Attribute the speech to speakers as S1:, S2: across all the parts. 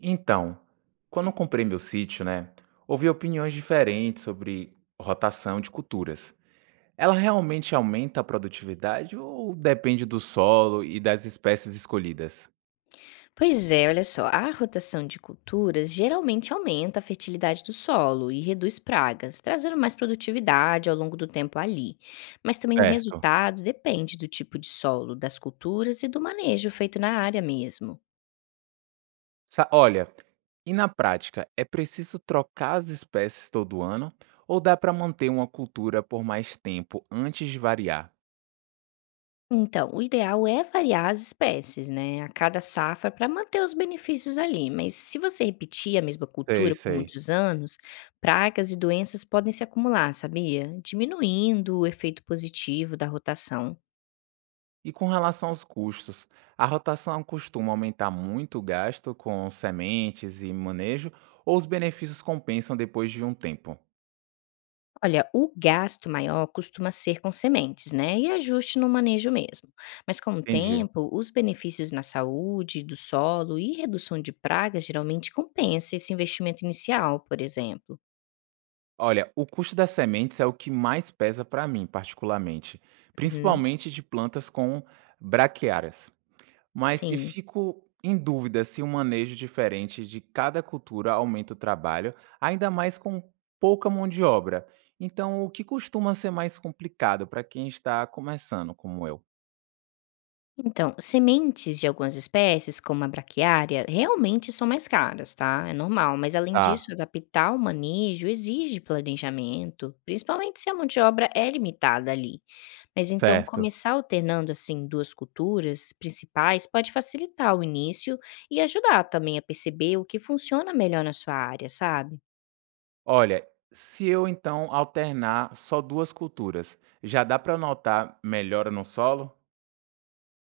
S1: Então, quando eu comprei meu sítio, né, houve opiniões diferentes sobre rotação de culturas. Ela realmente aumenta a produtividade ou depende do solo e das espécies escolhidas?
S2: Pois é, olha só, a rotação de culturas geralmente aumenta a fertilidade do solo e reduz pragas, trazendo mais produtividade ao longo do tempo ali. Mas também o
S1: Certo.
S2: resultado depende do tipo de solo, das culturas e do manejo feito na área mesmo.
S1: Olha, e na prática, é preciso trocar as espécies todo ano ou dá para manter uma cultura por mais tempo antes de variar?
S2: Então, o ideal é variar as espécies, né, a cada safra para manter os benefícios ali, mas se você repetir a mesma
S1: Sei,
S2: cultura por
S1: sei.
S2: muitos anos, pragas e doenças podem se acumular, sabia? Diminuindo o efeito positivo da rotação.
S1: E com relação aos custos, a rotação costuma aumentar muito o gasto com sementes e manejo, ou os benefícios compensam depois de um tempo?
S2: Olha, o gasto maior costuma ser com sementes, né? E ajuste no manejo mesmo. Mas com o
S1: Entendi.
S2: tempo, os benefícios na saúde, do solo e redução de pragas geralmente compensa esse investimento inicial, por exemplo.
S1: Olha, o custo das sementes é o que mais pesa para mim, particularmente,
S2: Uhum,
S1: principalmente de plantas com braquiárias. Mas eu
S2: sim.
S1: fico em dúvida se um manejo diferente de cada cultura aumenta o trabalho, ainda mais com pouca mão de obra. Então, o que costuma ser mais complicado para quem está começando, como eu?
S2: Então, sementes de algumas espécies, como a braquiária, realmente são mais caras, tá? É normal, mas além
S1: Tá,
S2: disso, adaptar o manejo exige planejamento, principalmente se a mão de obra é limitada ali. Mas então
S1: certo.
S2: começar alternando, assim, 2 culturas principais pode facilitar o início e ajudar também a perceber o que funciona melhor na sua área, sabe.
S1: Olha, se eu então alternar só 2 culturas, já dá para notar melhora no solo?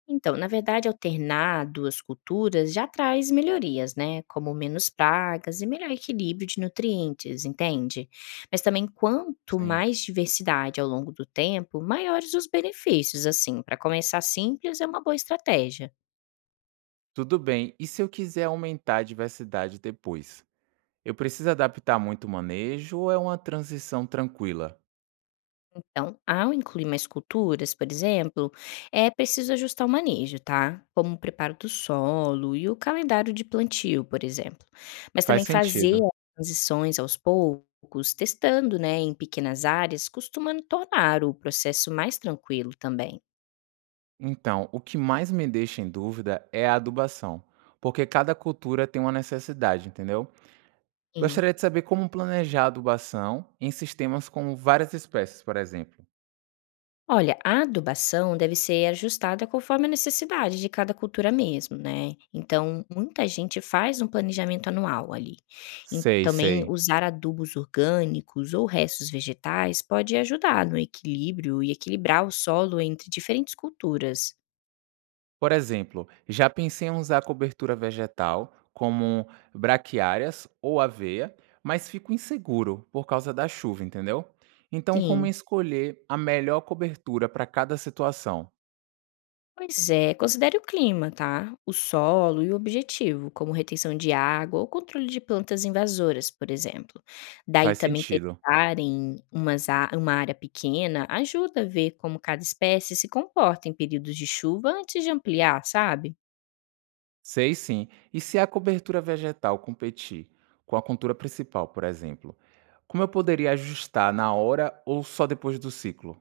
S2: Então, na verdade, alternar 2 culturas já traz melhorias, né, como menos pragas e melhor equilíbrio de nutrientes, entende. Mas também quanto
S1: Sim.
S2: mais diversidade ao longo do tempo, maiores os benefícios, assim, para começar simples é uma boa estratégia.
S1: Tudo bem. E se eu quiser aumentar a diversidade depois? Eu preciso adaptar muito o manejo ou é uma transição tranquila?
S2: Então, ao incluir mais culturas, por exemplo, é preciso ajustar o manejo, tá? Como o preparo do solo e o calendário de plantio, por exemplo. Mas também
S1: Faz
S2: fazer
S1: sentido.
S2: as transições aos poucos, testando, né, em pequenas áreas, costuma tornar o processo mais tranquilo também.
S1: Então, o que mais me deixa em dúvida é a adubação, porque cada cultura tem uma necessidade, entendeu? Gostaria de saber como planejar a adubação em sistemas com várias espécies, por exemplo.
S2: Olha, a adubação deve ser ajustada conforme a necessidade de cada cultura mesmo, né? Então, muita gente faz um planejamento anual ali. E
S1: Sei,
S2: também
S1: sei.
S2: usar adubos orgânicos ou restos vegetais pode ajudar no equilíbrio e equilibrar o solo entre diferentes culturas.
S1: Por exemplo, já pensei em usar cobertura vegetal, como braquiárias ou aveia, mas fico inseguro por causa da chuva, entendeu? Então, como
S2: Sim.
S1: escolher a melhor cobertura para cada situação?
S2: Pois é, considere o clima, tá? O solo e o objetivo, como retenção de água ou controle de plantas invasoras, por exemplo. Daí
S1: Faz
S2: também
S1: sentido.
S2: testar em uma área pequena ajuda a ver como cada espécie se comporta em períodos de chuva antes de ampliar, sabe?
S1: Sei, sim. E se a cobertura vegetal competir com a cultura principal, por exemplo, como eu poderia ajustar na hora ou só depois do ciclo?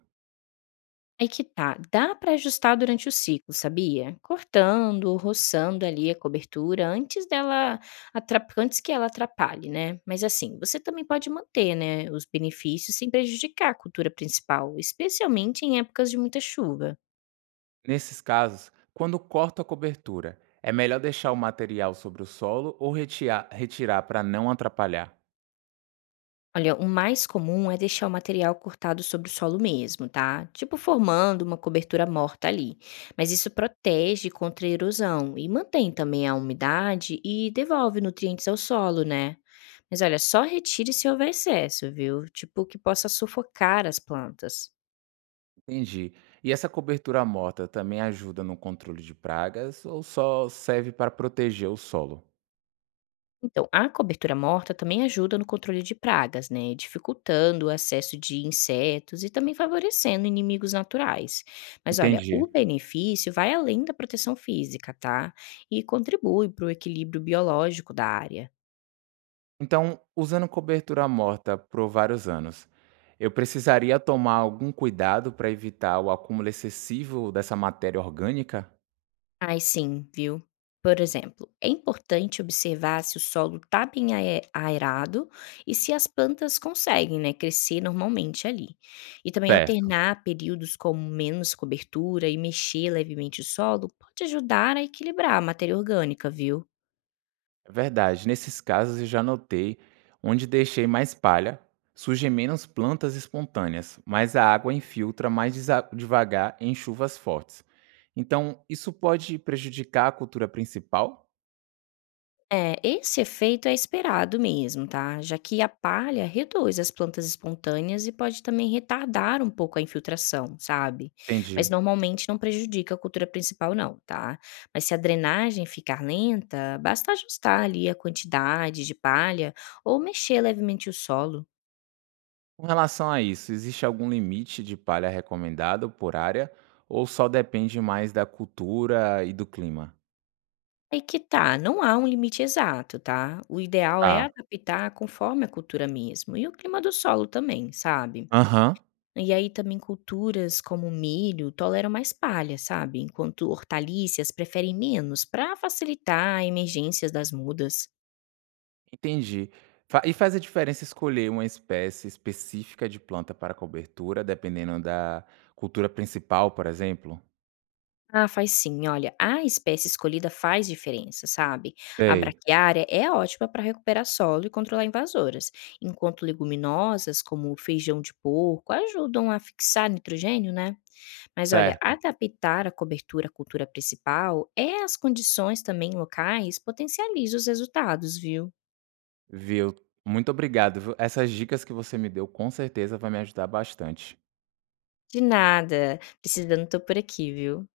S2: Aí que tá, dá para ajustar durante o ciclo, sabia? Cortando, ou roçando ali a cobertura antes que ela atrapalhe, né? Mas assim, você também pode manter, né, os benefícios sem prejudicar a cultura principal, especialmente em épocas de muita chuva.
S1: Nesses casos, quando corto a cobertura, é melhor deixar o material sobre o solo ou retirar para não atrapalhar?
S2: Olha, o mais comum é deixar o material cortado sobre o solo mesmo, tá? Tipo formando uma cobertura morta ali. Mas isso protege contra a erosão e mantém também a umidade e devolve nutrientes ao solo, né? Mas olha, só retire se houver excesso, viu? Tipo que possa sufocar as plantas.
S1: Entendi. E essa cobertura morta também ajuda no controle de pragas ou só serve para proteger o solo?
S2: Então, a cobertura morta também ajuda no controle de pragas, né? Dificultando o acesso de insetos e também favorecendo inimigos naturais. Mas olha, o
S1: Entendi.
S2: benefício vai além da proteção física, tá? E contribui para o equilíbrio biológico da área.
S1: Então, usando cobertura morta por vários anos, eu precisaria tomar algum cuidado para evitar o acúmulo excessivo dessa matéria orgânica?
S2: Ai sim, viu. Por exemplo, é importante observar se o solo está bem aerado e se as plantas conseguem, né, crescer normalmente ali. E também
S1: Certo.
S2: alternar períodos com menos cobertura e mexer levemente o solo pode ajudar a equilibrar a matéria orgânica, viu?
S1: É verdade. Nesses casos eu já notei onde deixei mais palha, surgem menos plantas espontâneas, mas a água infiltra mais devagar em chuvas fortes. Então, isso pode prejudicar a cultura principal?
S2: É, esse efeito é esperado mesmo, tá? Já que a palha reduz as plantas espontâneas e pode também retardar um pouco a infiltração, sabe? Mas
S1: Entendi.
S2: normalmente não prejudica a cultura principal, não, tá? Mas se a drenagem ficar lenta, basta ajustar ali a quantidade de palha ou mexer levemente o solo.
S1: Com relação a isso, existe algum limite de palha recomendado por área ou só depende mais da cultura e do clima?
S2: Aí que tá, não há um limite exato, tá? O ideal é
S1: Tá.
S2: adaptar conforme a cultura mesmo e o clima do solo também, sabe?
S1: Aham.
S2: E aí também culturas como milho toleram mais palha, sabe? Enquanto hortaliças preferem menos para facilitar emergências das mudas.
S1: Entendi. Fa e faz a diferença escolher uma espécie específica de planta para cobertura, dependendo da cultura principal, por exemplo?
S2: Ah, faz sim. Olha, a espécie escolhida faz diferença, sabe? A
S1: Sei,
S2: braquiária é ótima para recuperar solo e controlar invasoras, enquanto leguminosas, como o feijão de porco, ajudam a fixar nitrogênio, né? Mas olha,
S1: certo.
S2: adaptar a cobertura à cultura principal é as condições também locais potencializa os resultados, viu?
S1: Viu. Muito obrigado, viu. Essas dicas que você me deu, com certeza vai me ajudar bastante.
S2: De nada. Precisando, tô por aqui, viu.